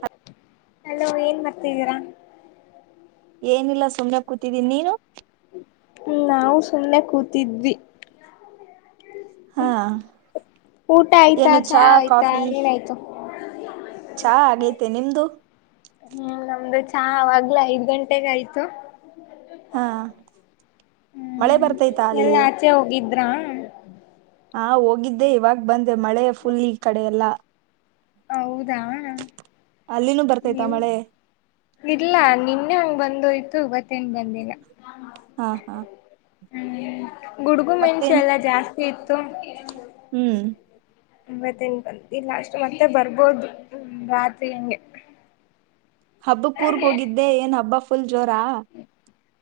ಹ ಅಲೋ ಏನ್ ಮಾಡರ್ತಿದ್ದೀರಾ ಏನಿಲ್ಲ ಸುಮ್ರ ಕೂತಿದ್ದೀನಿ ನೀನು. ಹ್ಮ್ ನಾವು ಸುಮ್ಮ್ನೆ ಕೂತಿದ್ವಿ. ಹಾ ಊಟ ಆಯ್ತಾ ಏನು ಚಾ ಆಯ್ತಾ ಕಾಫಿ ಏನಾಯ್ತು. ಚಾ ಆಗೇತೆ ನಿಮ್ದು. ಹ್ಮ್ ನಮ್ದು ಚಾ ಆವಾಗ್ಲೇ ಐದ್ ಗಂಟೆಗ ಆಯ್ತು. ಹಾ ಮಳೆ ಹ್ಮ್ ಬರ್ತೈತಾ ಅಲ್ಲಿ ಎಲ್ ಆಚೆ ಹೋಗಿದ್ರ. ಹಾ ಹೋಗಿದ್ದೆ ಇವಾಗ ಬಂದೆ ಮಳೆ ಫುಲ್ ಈ ಕಡೆ ಎಲ್ಲ. ಹೌದಾ ಅಲ್ಲಿನೂ ಬರ್ತೈತಾ ನೀವು ಮಳೆ ಇಲ್ಲ ನಿನ್ನೆ ಹಂಗ್ ಬಂದೋಯ್ತು. ಮತ್ತೇನ್ ಬಂದಿಲ್ಲ. ಹಾ ಹಾ ಹ್ಮ್ ಗುಡುಗು ಮೆಂಚು ಮತ್ತೇನ್ ಎಲ್ಲಾ ಜಾಸ್ತಿ ಇತ್ತು. ಹ್ಮ್ ಈವತ್ ಏನ್ ಭರ್ತಿ ಲಾಸ್ಟ್ ಮನೆ. ಮತ್ತೆ ಬರ್ಬೋದು ರಾತ್ರಿ ಹಂಗೆ. ಹಬ್ಬ ಕೂರ್ಕ್ ಹೋಗಿದ್ದೆ ಏನ್ ಹಬ್ಬ. ಫುಲ್ ಜೋರಾ.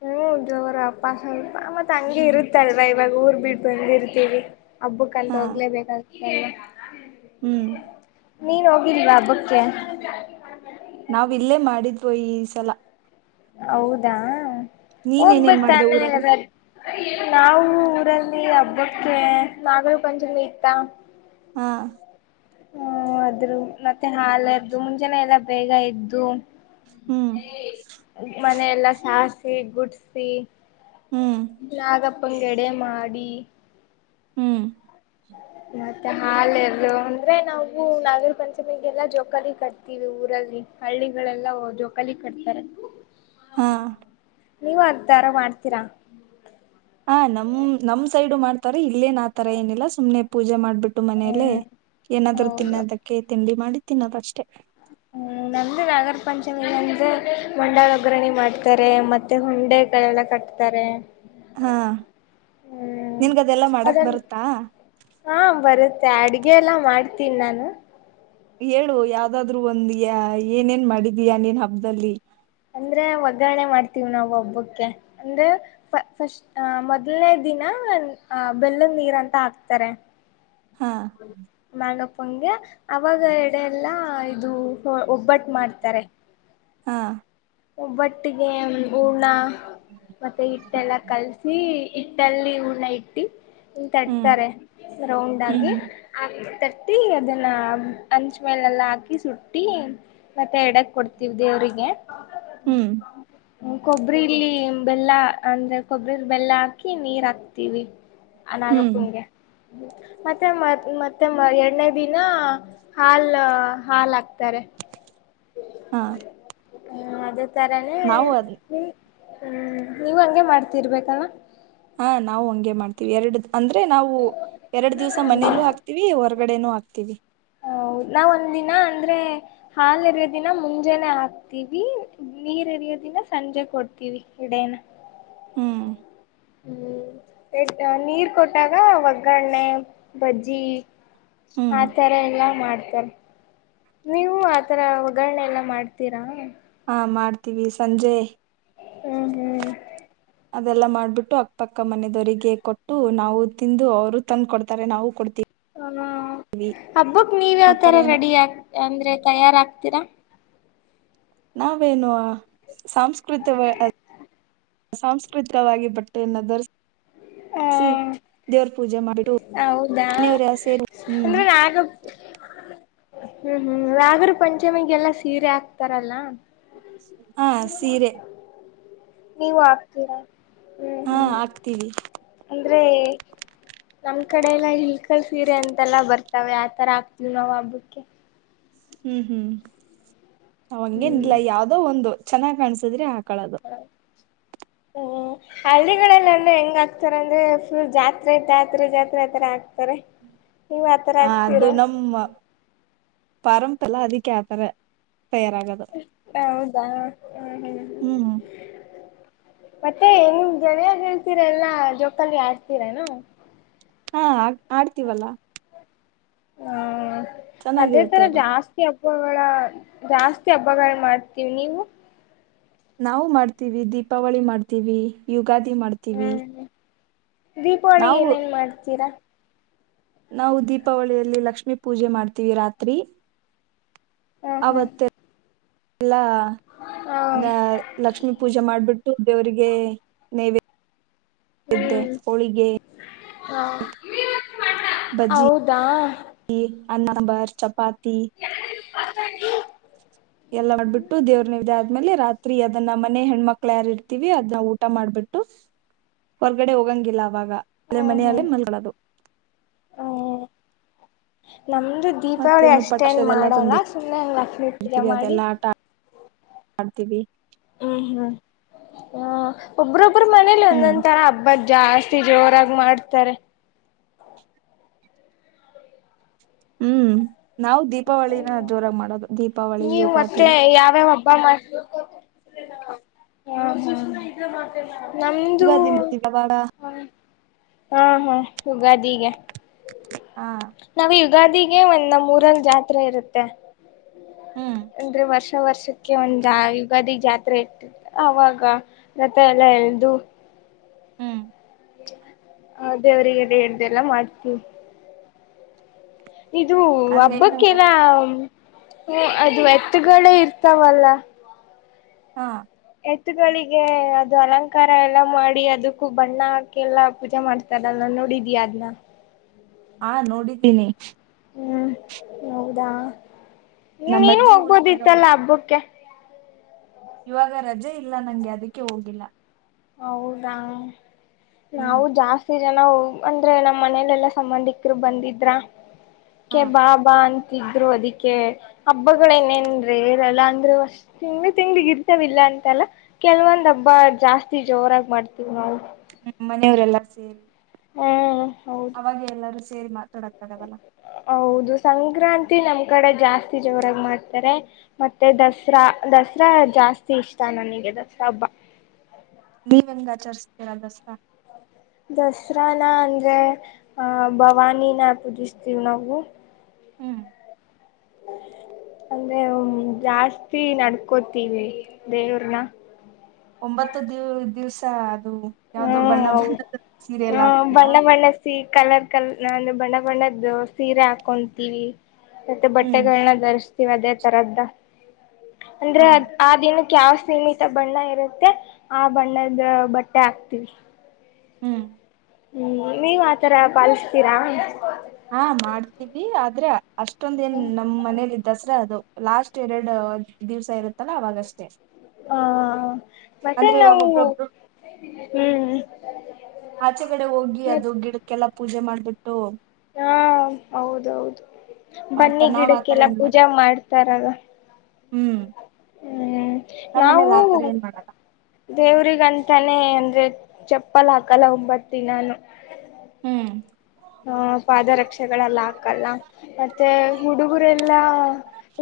ಹ್ಮ್ ಜೋರ ಅಪ್ಪ ಸ್ವಲ್ಪ ಮತ್ತತ್ ಹಂಗಗೆ ಇರುತ್ತಲ್ವಾ ಇವಾಗ ಊರ್ ಬಿಟ್ಟ ಬಂದಿರ್ತೀವಿ. ಹಬ್ಬ ಕಂತ ಹಾ ಹೋಗ್ಲೇಬೇಕಾಗ. [unintelligible] ಹ್ಮ್ ನೀನ್ ಹೋಗಿಲ್ವಾ ಹಬ್ಬಕ್ಕೆ. ನಾವ್ ಇಲ್ಲೇ ಮಾಡಿದ್ವೋ ಈ ಸಲ. ಹೌದಾ ನೀನ್ ಏನೇನ್ ಮಾಡ್ದ ಹೋಗ್ಬೇಕ್ತಾನೆ ಊರಲ್ಲಿ ರಾಜ್ ನಾವು ಊರಲ್ಲಿ ಹಬ್ಬಕ್ಕೆ ನಾಗರ ಪಂಚಮಿ ಇತ್ತ. ಹಾಂ ಹ್ಮ ಆದದ್ರು ಮತ್ತೆ ಹಾಲ್ ಮುಂಜಾನ ಎಲ್ಲಾ ಬೇಗ ಎದ್ದು. ಹ್ಮ್ [unintelligible] ಮನೆಯೆಲ್ಲ ಸಾರಸಿ ಗುಡ್ಸಿ ಹ್ಮ್ ಗ [unintelligible] ಒಂದ್ ಎಡೆ ಮಾಡಿ ಹ್ಮ್ ಮತ್ತೆ ಹಾಲ ಎರ್ದು ಅಂದ್ರೆ ನಾವು ನಾಗರ್ ಪಂಚಮಿಗೆಲ್ಲಾ ಜೋಕಲಿ ಕಟ್ತೀವಿ ಊರಲ್ಲಿ ಹಳ್ಳಿಗಳೆಲ್ಲಾ ಜೋಕಲಿ ಕಟ್ತಾರೆ. ಹಾ ನೀವು ಅತಾರ ಮಾಡ್ತೀರಾ. ತರಿ ಇಲ್ಲೇನ್ ಆ ತರ ಏನಿಲ್ಲ ಸು್ನೆ ಪೂಜ ಮಾಡ. ಬಿಟ್ಟು ಮನೇಲ್ಲ ಏನಾದ್ರು ತಿನ್ನೋದಕ್ಕೆ ತಿಂಡಿ ಮಾಡಿ ತಿನ್ನೋದಷ್ಟೇ. ಹ್ಮ ನಮ್ದು ನಾಗರ ಪಂಚಮಿ ಅಂದೆ ಮಂಡಲ್ ಒಗ್ಗರಣಿ ಮಾಡ್ತಾರೆ ಮತ್ತೆ ಹುಂಡೆಗಳೆಲ್ಲ ಕಟ್ತಾರೆ. ಹಾ ಹ್ಮ್ ನಿನ್ಗದೆಲ್ಲಾ ಮಾಡಕ್ ಅದನ್ನು ಬರುತ್ತಾ ಹಾ ಬರುತ್ತೆ ಅಡ್ಗೆ ಎಲ್ಲ ಮಾಡ್ತ ತಿನ್ನಾನು. ಹೇಳು ಯಾವ್ದಾದ್ರು ಒಂದ್ ಯ ಏನೇನ್ ಮಾಡಿದೀಯಾ ನೀನ್ ಹಬ್ಬದಲ್ಲಿ. ಅಂದ್ರೆ ಒಗ್ಗರಣೆ ಮಾಡ್ತ ವ್ ನಾವ ಒಬ್ಬಕ್ಕೆ ಅಂದ್ರೆ ಫಸ್ಟ್ ಅ ಮೊದಲ್ನೇ ದಿನ ಅ ಬೆಲ್ಲದ ನೀರ್ ಅಂತ ಹಾಕ್ತಾರೆ. ಹಾ [unintelligible] ಪಂಗೆ ಅವಾಗ ಎಡೆ ಎಲ್ಲಾ ಇದು ಒಬ್ಬಟ್ಟು ಮಾಡ್ತಾರೆ. ಹಾಂ. ಒ ಬಟ್ಟಿಗೆ ಊರಣ- ಮತ್ತೆ ಹಿಟ್ಟೆಲ್ಲ ಕಲ್ಸಿ ಹಟ್ಟಲ್ಲಿ ಊರ್ಣ ಇಟ್ಟಿ ಹ್ಮ್ ತಡ್ತಾರೆ ರೌಂಡ್ ಆಗಿ ಹ್ಮ್ ಹತ್ತಿ ಅದನ್ನ ಅಂಚ ಮೇಲೆ ಎಲ್ಲಾ ಹಾಕಿ ಸುಟ್ಟಿ ಮತ್ತೆ ಎಡಕ್ ಕೊಡ್ತವ್ ದೇವ್ರಿಗೆ ಹ್ಮ್ ಕೊಬ್ಬರಿ ಇಲ್ಲಿ ಬೆಲ್ಲ ಅಂದ್ರೆ ಕೊಬ್ಬರಿಲ್ ಬೆಲ್ಲ ಹಾಕಿ ನೀರ್ ಹಾಕ್ತಿೀವಿ ಹ್ಮ್ ಅನಾಗಪ್ಪೂಗೆ ಮತ್ತೆ ಮ ಮತ್ತೆ ಮ ಎರಡನೇ ದಿನ ಹಾಲ್ ಹಾಲ್ ಹಾಕ್ತಾರೆ ಹಾ ಹ್ಮ ಅದ ತಾರನೆ ನಾವು ಅದ್ ನೀ ಹ್ಮ್ ನೀವ್ ಹಂಗೆ ಮಾಡ್ತಿರ್ಬೇಕಲ್ಲ ಹಾ ನಾವು ಹಂಗೆ ಮಾಡ್ತೀವಿ ಎರಡು ಅಂದ್ರೆ ನಾವು ಎರಡು ದಿವ್ಸ ಮನೆಯಲ್ಲೂ ಹಾಕ್ತಿೀವಿ ಹೊರ್ ವಡೆನೂ ಹಾಕ್ತೀವಿ. ಹೌ ನಾವ್ ಒಂದ ದಿನ ಅಂದ್ರೆ ಹಾಾಲ ಎರಯೋದಿನ ಮುಂಜೆಾನನೆ ಹಾಕ್ತೀವಿ ನೀರ್ ಎರಿಯೋದಿನ ಸಂಜೆ ಕೊಡ್ತೀವಿ ಗಡೇನ ಹ್ಮ್ ಹ್ಮ್ [unintelligible] ನೀರ್ ಕೊಟ್ಟಾಗ ಒಗ್ಗರಣ್ಣೆ ಬಜ್ಜಿ ಹ್ಮ್ ಆತರ ಎಲ್ಲಾ ಮಾಡ್ತಾರೆ ನೀವು ಆತರ ಒಗ್ಗರಣೆ ಎಲ್ಲ ಮಾಡ್ತೀರಾ ಹ ಮಾಡ್ತೀವಿ ಸಂಜೆ ಹ್ಮ್ ಹ್ಮ್. ಅದೆಲ್ಲ ಮಾಡ್ಬಿಟ್ಟು ಅಕ್ಕಕ್ಕ ಮನದವರಿಗೆ ಕೊಟ್ಟು ನಾವು ತಿಂದು ಅವರು ತಂದು ಕೊಡ್ತಾರೆ ನಾವು ಕೊಡ್ತೀವಿ. ಹ ಹಬ್ಬಕ್ ನೀವ ಆತರ ಯಾವತರ ಏನೋ ರೆಡಿ ಆ ಅಂದ್ರೆ ತಯಾರ ಆಕ್ತೀರಾ. ನಾವೇನು ಸಾಂಸ್ಕೃತ ಸಾಂಸ್ಕೃತಿಕವಾಗಿ ಬಟ್ಟೆಯನ್ನು ಧರಿಸ ಹ ಸಿ ದೇವ್ರ್ ಹೌದಾ ಸೇರಿ ಹ್ಮ್ ಅಂದ್ರೆ ನಾನು. ಹ್ಮ್ ಹ್ಮ್ ನಾಗರ್ ಪಂಚಮಿಗೆಲ್ಲಾ ಸೀರೆ ಹಾಕ್ತಾರಲ್ಲ ಹಾ ಹ ಸೀರೆ [inaudible] ನೀವು ಹಗ್ತೀರಾ. ಹಾ ಆಗ್ತೀವಿ. ಅಂದ್ರೆ ನಮ ಕಡೆೆಲ್ಲ ಇಲ್ಲ ಲ್ ಸೀರೆ ಅಂತೆಲ್ಲ ಬರ್ತ ತಾವ್ ಯತರ ಆಗ್ತಿವಿ ನಾವು ಹಬ್ಬಕ್ಕೆ. ಹ್ಮ್ ಹ್ಮ್. ಅವ ಹಂಗೇನ್ ಹ್ಮ್ ಇಲ್ಲ ಯಾವವ್ದೋ ಒಂದು. ಚನ್ನ್ ಕಾಣಸಿದ್ರಿ ಹಾಕ್ ಕಳದು ಹ್ಮ್ ಹಳ್ಳಿಗಳಲ್ಲ ಅಂದ್ರೆ ಹೆಂಗ ಆಕ್ತಾರ ಅಂದ್ರೆ ಫುಲ್ ಜಾತ್ರೆ ಜಾತ್ರೆ ಜಾತ್ರೆ ಆತರ ಆಗ್ತಾರೆ. ನೀವ್ ಆಥರ ಆ ಆಗ್ತೀರ. ಪರಂಪೆಲ್ಲಾ ಅದಕ್ಕೆ ಆತರ. ತಯಾರಾಗದು ಹೌದಾ ಹ್ಮ್ ಹ್ಮ್. ಮತ್ತೆ ನಿಮ್ ಜನಯ ಹೇಳ್ತೀರ ಎಲ್ಲಾ ಜೋಕಲ್ಲಿ ಆಡ್ತೀರಾನ. ಹಾ ಆ ಆಡ್ತೀವಲ್ಲಾ. ಹಾ. ಅದೇ ಚೆನ್ನಾಗಿರುತ್ತೆ ತರ ಅದು. ಜಾಸ್ತಿ ಆಗ್ ಹಬ್ಬಗಳ ಜಾಸ್ತಿ ಹಬ್ಬಗಳ ಮಾಡ್ತೀವಿ ನೀವು. ನಾವು ಮಾಡ್ತೀವಿ ದೀಪಾವಳಿ ಮಾಡ್ತೀವಿ ಯುಗಾದಿ ಮಾಡ್ತೀವಿ. ಹ್ಮ್ ದೀಪಾವಳಿ ನಾವು ಏನೇನ್ ಮಾಡ್ತೀರಾ. ನಾವು ದೀಪಾವಳಿಯಲ್ಲಿ ಲಕ್ಷ್ಮೀ ಪೂಜೆ ಮಾಡ್ತೀವಿ ರಾತ್ರಿ ಹ್ಮ ಹಾ. ಎಲ್ಲಾ. ಹಾ ಲಕ್ಷ್ಮೀ ಪೂಜೆ ಮಾಡ್ಬಿಟ್ಟು ದೇವರಿಗೆ ನೈವೇ ಇದ್ದೆ ಹ್ಮ್ ಹೋಳಿಗೆ ಹಾ ಬಜ್ಜಿ. ಹೌದಾ ಅನ್ನ ಬಾರ್ ಚಪಾತಿ. [unintelligible] ಎಲ್ಲ ಮಾಡ್ಬಿಟ್ಟು ದೇವ್ರನಿದೆ ಆದ್ಮೇಲೆ ರಾತ್ ತ್ರೀ ಅದನ್ನ ಮನೆ ಹೆಣ್ಮಕ್ಳ ಯಾರ್ ಇರ್ತಿವಿ ಅದನ್ನ ಊಟ ಮಾಡ್ಬಿಟ್ಟು ಹೊರ್ಗಡೆ ಹೋಗಂಗಿಲ್ಲ ಅ ವಾಗ ಅಲೆ ಹ್ಮ್ ಮನೆಲ್ಲೇ ಹ್ಮ್ ಮಲ್ಕಳದು. ಹ್ಮ್ ನಮ್ದು ದೀಪಾವಳಿ ಮತ್ತೇನು ಪಟಾಕ್ಷಿ ಅಷ್ಟೇನ್ ಅದೆಲ್ಲಾ ಮಾಡಲ್ಲ ಸುಮ್ಮನೆ ಹಂಗ್ ಲಕ್ಷ್ಮೀ ಪೂಜೆ ತಂದಿರ್ತೀವಿ ಮಾಡಿ. ಅದೆಲ್ಲಾ ಆಟ ಆಡ್ತೀವಿ ಹ್ಮ್ ಹ್ಮ್ ಹ ಒಬ್ರ್ ಬ್ ಇಬ್ಬರ ಮನೇಲಿ ಹ್ಮ್. ಒಂದೊಂಥರ ಹಬ್ಬ ಜಾಸ್ತಿ ಜೋರಾಗಿ ಮಾಡ್ತಾರೆ ಹ್ಮ್ ನಾವು ದೀಪಾವಳಿನ ಜೋರ ಮಾಡೋದು ದೀಪಾವಳಿ ಯುಗಾದಿ ಬ ಹ ನಮ್ಮದುೂ ಯುಗಾದಿ ಮಾಡ್ತೀವಿ ಅವಾಗ ಹಾ ಹಾ ಹಾ ಯುಗಾದ ಈಗ ಹಾ ಗಾದಿಗೆ ಒಂದ ಮೂೂರ ಜಾತ್ರೆ ಇರುತ್ತೆ ಹ್ಮ್ ಅಂದ್ರೆ ವರ್ಷ ವರ್ಷಕ್ಕೆ ಒಂದ ಯುಗಾದಿ ಜಾತ್ರೆ ಇಟ್ಟ ಅವಾಗ ಮತ್ತ ಎಲ್ಲ ಎಲ್ದು ಹ್ಮ್ ಹ ದೇವ್ರರಿಗೆ ಹೇಳ್ದಲ್ಲ ಮಾಡ್ತಿೀವಿ ಇದು ಅಲ್ಲೇನು ಹಬ್ಬಕ್ಕೆಲ್ಲ ಹ್ಮ ಅದು ಎತ್ತುಗಳೇ ಇರ್ತಾವಲ್ಲ ಹಾ ಎತ್ತುಗಳಿಗೆ ಅದು ಅಲಂಕಾರ ಎಲ್ಲಾ ಮಾಡಿ ಅದಕ್ಕೂ ಬಣ್ಣ ಹಾಕೆಲ್ಲಾ ಪೂಜೆ ಮಾಡ್ತಾರಲ್ಲ ನೋಡಿದ್ಯಾ ಅದ್ನ ಹಾ ನೋಡಿದ್ದೀನಿ ಹ್ಞ ಹೌದಾ ನಮ್ಮ ನೀನು ಅಜ್ಜಿ ಊರಿಗೆ ಹೋದೆ ಹೋಗ್ಬೋದಿತ್ತಲ್ಲಾ ಹಬ್ಬಕ್ಕೆ ಇವಾಗ ರಜೆ ಇಲ್ಲ ನಂಗೆ ಅದಕ್ಕೆ ಹೋಗಿಲ್ಲ ಹೌದಾ ಹ್ಮ್ ನಾವು ಜಾಸ್ತಿ ಜನ ಅಂದ್ರೆ ನಮ್ಮ್ ಮನಲೆೆಲ್ಲಾ ಸಂಬಂಧಿಕರು ಬಂದಿದ್ರ ಹಾ ಕೆ ಬಾ ಬಾ ಅಂತ ಿದರು ಅದಿಕ್ಕೆ ಹಬ್ಬಗಳೇನೇನ್ರ ರಲ್ಲ ಅಂದ್ರರು ಅಷ್ಟ ತಿಂಗಳ ತಿಂಗಳಿಗ್ ಇರ್ತವಿಲ್ಲ ಅಂತಲ್ಲ ಕೆಲವೊಂದ್ ಹಬ್ಬ ಜಾಸ್ತಿ ಜೋರಾಗಿ ಮಾಡ್ತೀವಿ ನಾವು ಮನೆಯವರೆಲ್ಲ ಸೇರಿ [unintelligible] ಅವಾಗ ಎಲ್ಲರೂ ಸೇ ಹೇ ಮಾತಾಡಕ್ತಾಗದಲ್ಲ ಹೌದು ಸಂಕ್ರಾಂತಿ ನಮ್ ಕಡೆ ಜಾಸ್ತಿ ಜೋರಾಗಿ ಮಾಡ್ತಾರೆ ಮತ್ತೆ ದಸರಾ ದಸರಾ ಜಾಸ್ತಿ ಇಷ್ಟ ನನಗೆ ದಸರಾ ಹಬ್ಬ ನೀವೆಂಗ ಆಚರಿಸ್ತೀರಾ ದಸರಾ ದಸರಾನ ಅಂದ್ರೆ ಅ ಭವಾನಿನ ಪೂಜಿಸ್ತೀವಿ್ ನಾವು ಹ್ಮ್ ಅಂದ್ರೆ ಜಾಸ್ತಿ ನಡ್ಕೋತೀವಿ ದೇವ್ರ್ ನ ಒಂಬತ್ತು ದಿವ್ ದಿವ್ಸ ಹ್ಮ ಯಾವ್ದೋ ಬಣ್ಣ ಹೌ ಬಣ್ಣದ ಸೀರೆ ಎಲ್ಲ ಹ ಹಾಕ್ತೀಯಾ ಬಣ್ಣ ಬಣ್ಣ ಸಿ ಕಲರ್ ಕಲ್ ನಂದು ಬಣ್ಣ ಬಣ್ಣ ಇದು ಸೀರೆ ಹಾಕೊಂತೀವಿ ತಟೆ ಹ್ಮ್ ಬಟ್ಟೆಗಳನ್ನ ದರ್ಸ್ ನೀವ್ ಅದೇ ತರದ್ದ. ಅಂದ್ರೆ ಹಾ ಅ ಆ ದಿನ ಯಾವ್ ಸೀಮಿತ ಬಣ್ಣ ಇರುತ್ತೆ ಆ ಬಣ್ಣದ ಬಟ್ ಟೆ ಹಾಕ್ತಿವಿ. ಹ್ಮ್ ಹ್ಮ್ ನೀವ್ ಆತರ ಪಾಲುಸ್ತೀರಾ. ಹಾ ಮಾಡ್ತೀವಿ ಆದ್ರೆ ಅಷ್ಟ್ ಇಷ್ಟೊಂದ ಏನ್ ನಮ್ಮ್ನೇಲಿ ದಸ್ರ ಅದು ಲಾಸ್ಟ್ ಎರಡು ದಿವ್ಸ ಇರುತ್ತಲ್ಲ ಅವಾಗಷ್ಟೇ ಹಾ ಮತ್ತೆ ಅಂದ್ರೆ ಇವಾಗ ನಾವು ಒಬ್ರೊಬ್ರು ಹ್ಮಾ ಆಚೆ ಕಡೆ ಹೋಗಿ ಅದು ಗಿಡಕ್ಕೆಲ್ಲಾ ಪೂಜೆ ಮಾಡ್ ಹಾ ಹೌದೌದು ಬನ್ನಿ ಮಾಡ್ತಾರ ನಾವ್ ಆತರ ಗಿಡಕ್ಕೆಲ್ಲಾ ಏನ್ ಪೂಜಾ ಮಾಡಲ್ಲ ಮಾಡ್ತಾರಲ್ಲ ಹ್ಮ್ ಹ್ಮ್ ನಮ್ ನಾವು ಮನೇಲಿ ಆತರ ಏನ್ ಮಾಡಲ್ಲ ದೇವ್ರಗಂತಾನೆ ಅಂದ್ರೆ ಚಪ್ಪಲ್ ಹಾಕಲ್ಲ ಒಂಬತ್ತ ದಿನಾನು ಹ್ಮ್ ಹ ಪಾದರಕ್ಷೆಗಳೆಲ್ಲ ಹಾಕ್ ಕಲ್ಲ. ತ್ತೆ ಹುಡುಗ್ ಹುಡುಗರ್ ಎಲ್ಲಾ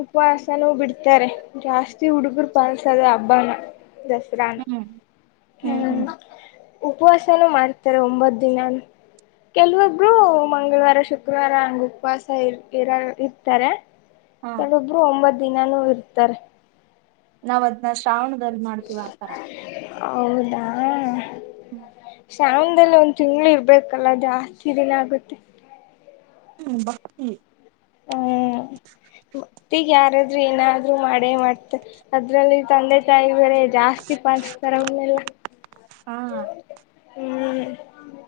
ಉಪವಾಸನೂ ಬಿಡ್ತಾರೆ ಜಾಸ್ತಿ ಹುಡುಗರು ಪಾಲ್ [unintelligible] ದಸರಾನ ಹ್ಮ್ ಹ್ಮ್ ಉಪವಾಸನೂ ಮಾಡ್ತಾರೆ ಒಂಬತ್ ದಿನನು ಕೆಲವಬ್ ಹ್ಮ್ ಮಂಗಳವಾರ ಶುಕ್ರವಾರ ಹಂಗ ಉಪವಾಸ ಇ ಇರ ಲ್ ಇರ್ತಾರೆ ಹಾ ಕೆಲ್ಲೊಬ್ರು ಒಂಬತ್ ದಿನಾನೂ ಇರ್ತಾರೆ. ನಾವ್ ಅದ್ನ ಶ್ರಾವಣ್ ದಲ್ ಮಾಡ್ತೀವ ಆತರ. ಹೌದಾ. ಹ್ಮ್. ಶ್ರಾವಣದಲ್ಲಿ ಒಂದ್ ತಿಂಗ್ಳು ಇರ್ಬೇಕಲ್ಲಾ ಜಾಸ್ತಿ ದಿನಾ ಆಗುತ್ತೆ. ಹ್ಮ್ ಬಾ ಹ್ಞೂ. ಹಾ. ಮತ್ತಿಗ ಯಾರಾದ್ರು ಏನಾದ್ರು ಮಾಡೇ ಮಾಡ್ತಾರೆ ಅದ್ರಲ್ಲಿ ತಂದೆ ತಾಯಿ ಬರ ಜಾಸ್ತಿ ಪಾಲಾಸ್ತಾರ ಅವನ್ನೆಲ್ಲ. ಹಾ. ಹ್ಮ್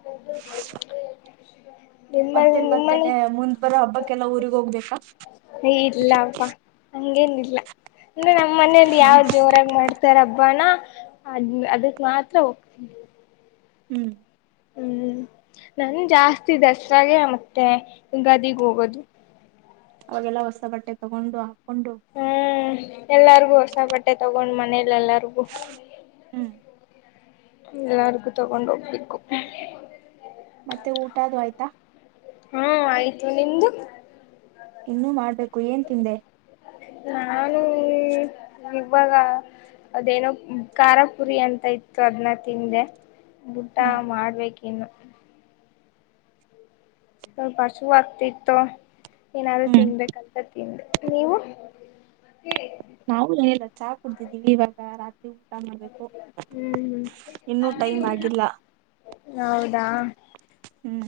[inaudible] ನಿಮ್ಮಲ್ಲಿ ಮತ್ತೇನ್ ನಿಮ್ಮನೆ ಮತ್ತೇನೆ ಮುಂದ್ ಬರ ಹಬ್ಬಕ್ಕೆಲ್ಲ ಊರಿಗ್ ಹೋಗ್ಬೇಕಾ. ಹಂಗೇನಿಲ್ಲಾ. ಅಂದ್ರೆ ನಮ್ಮನೇಲಿ ಯಾವ್ ಜೋರಾಗಿ ಮಾಡ್ತಾರ ಹಬ್ ಬಣ ಅ ಅದಕ್ ಮಾತ್ರ ಹೋಗ್ ಹ್ಮ ಹ್ಮ್ ಹ್ಮ್ ನನ್ ಜಾಸ್ತಿ ದಸ್ರಾಗೆ ಮತ್ತೆ ಯುಗಾದಿಗ್ ಹೋಗದು. ಅವಾಗೆಲ್ಲಾ ಹೊಸ ಬಟ್ಟೆ ತಗೊಂಡು ಅ ಕೊಂಡು. ಎಲ್ಲಾರ್ಗು ಹೊಸ ಬಟ್ಟೆ ತಗೊಂಡ್ ಮನೇಲ್ ಎಲ್ಲಾರ್ಗು. ಹ್ಮ್ ಎಲ್ಲಾರ್ಗು ತಗೊಂಡ್ ಹೋಗ್ಬೇಕು. ಮತ್ತೆ ಊಟಾದು ಆಯ್ತಾ. ಹಾ ಆಯ್ತು ನಿಮ್ದು. ಇನ್ನೂ ಮಾಡ್ಬೇಕು ಏನ್ ತಿಂದೆ. ಹ್ಮ್ ಇವಾಗ ಅದೇನೋ ಖಾರಾಪುರಿ ಅಂತ ಇತ್ತು ಅದ್ನಾ ತಿಂದೆ. ಊಟ ಹ್ಮ್ ಮಾಡ್ಬೇಕ್ ಇ ಇನ್ನು ಸ್ವಲ್ಪ ಹಶುವಾಗ್ತಿತ್ತು. ಏನಾದ್ರು ಹ್ಮ್ ತಿನ್ಬೇಕಲ್ ಪ್ರತಿಂದೇ ನೀವು. ನಾವು ಏನಿಲ್ಲ ಚಾ ಕುಡ್ತೀವ್ ದೀವಿ ಇವಗ ರಾತ್ರಿ. ಮಾಡ್ಬೇಕು ಹ್ಮ್ ಇನ್ನೂ ಟೈಮ್ ಹ್ಮ್ ಆಗಿಲ್ಲ ನೌದಾ. ಹ್ಮ್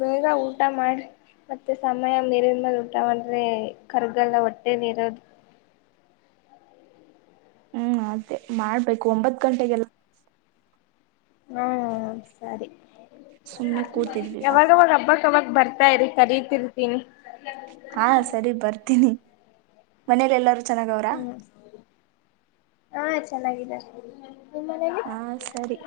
ಬೇಗಾ ಊಟ ಮಾಡ್ರಿ ಮತ್ತೆ ಸಮಯ ಮೀರಿದ್ ಮೇಲೆ ಊಟ ಮಾಡಿದ್ರೆ ಕರ್ಗಲ್ಲಾ ಹೊಟ್ಟೆಲ್ ಇರೋದು. ಹ್ಮ್ ಅದೇ ಮಾಡ್ಬೇಕು ಒಂಬತ್ ಗಂಟೆಗೆಲ್ಲಾ. ಹು ಸರಿ. ಸುಮ್ನೆ ಕುತ್ತಿದ್ವಿ ಬಾಕು. ಯಾವಾಗವಾಗ ಹಬ್ಬಕ್ ಅವಾಗ ಬರ್ತಾ ಇರಿ ಕರಿತಿರ್ತೀನಿ. ಹಾ ಸರಿ ಬರ್ತೀನಿ ಮನೇಲ್ ಎಲ್ಲಾರು ಚೆನ್ನಾಗೌರ. ಹ್ಮ್ ಹಾ ಚೆನ್ನಾಗಿದ್ದಾರೆ. ನಿಮ್ ಮನೇಲಿ. ಹಾ ಸರಿ.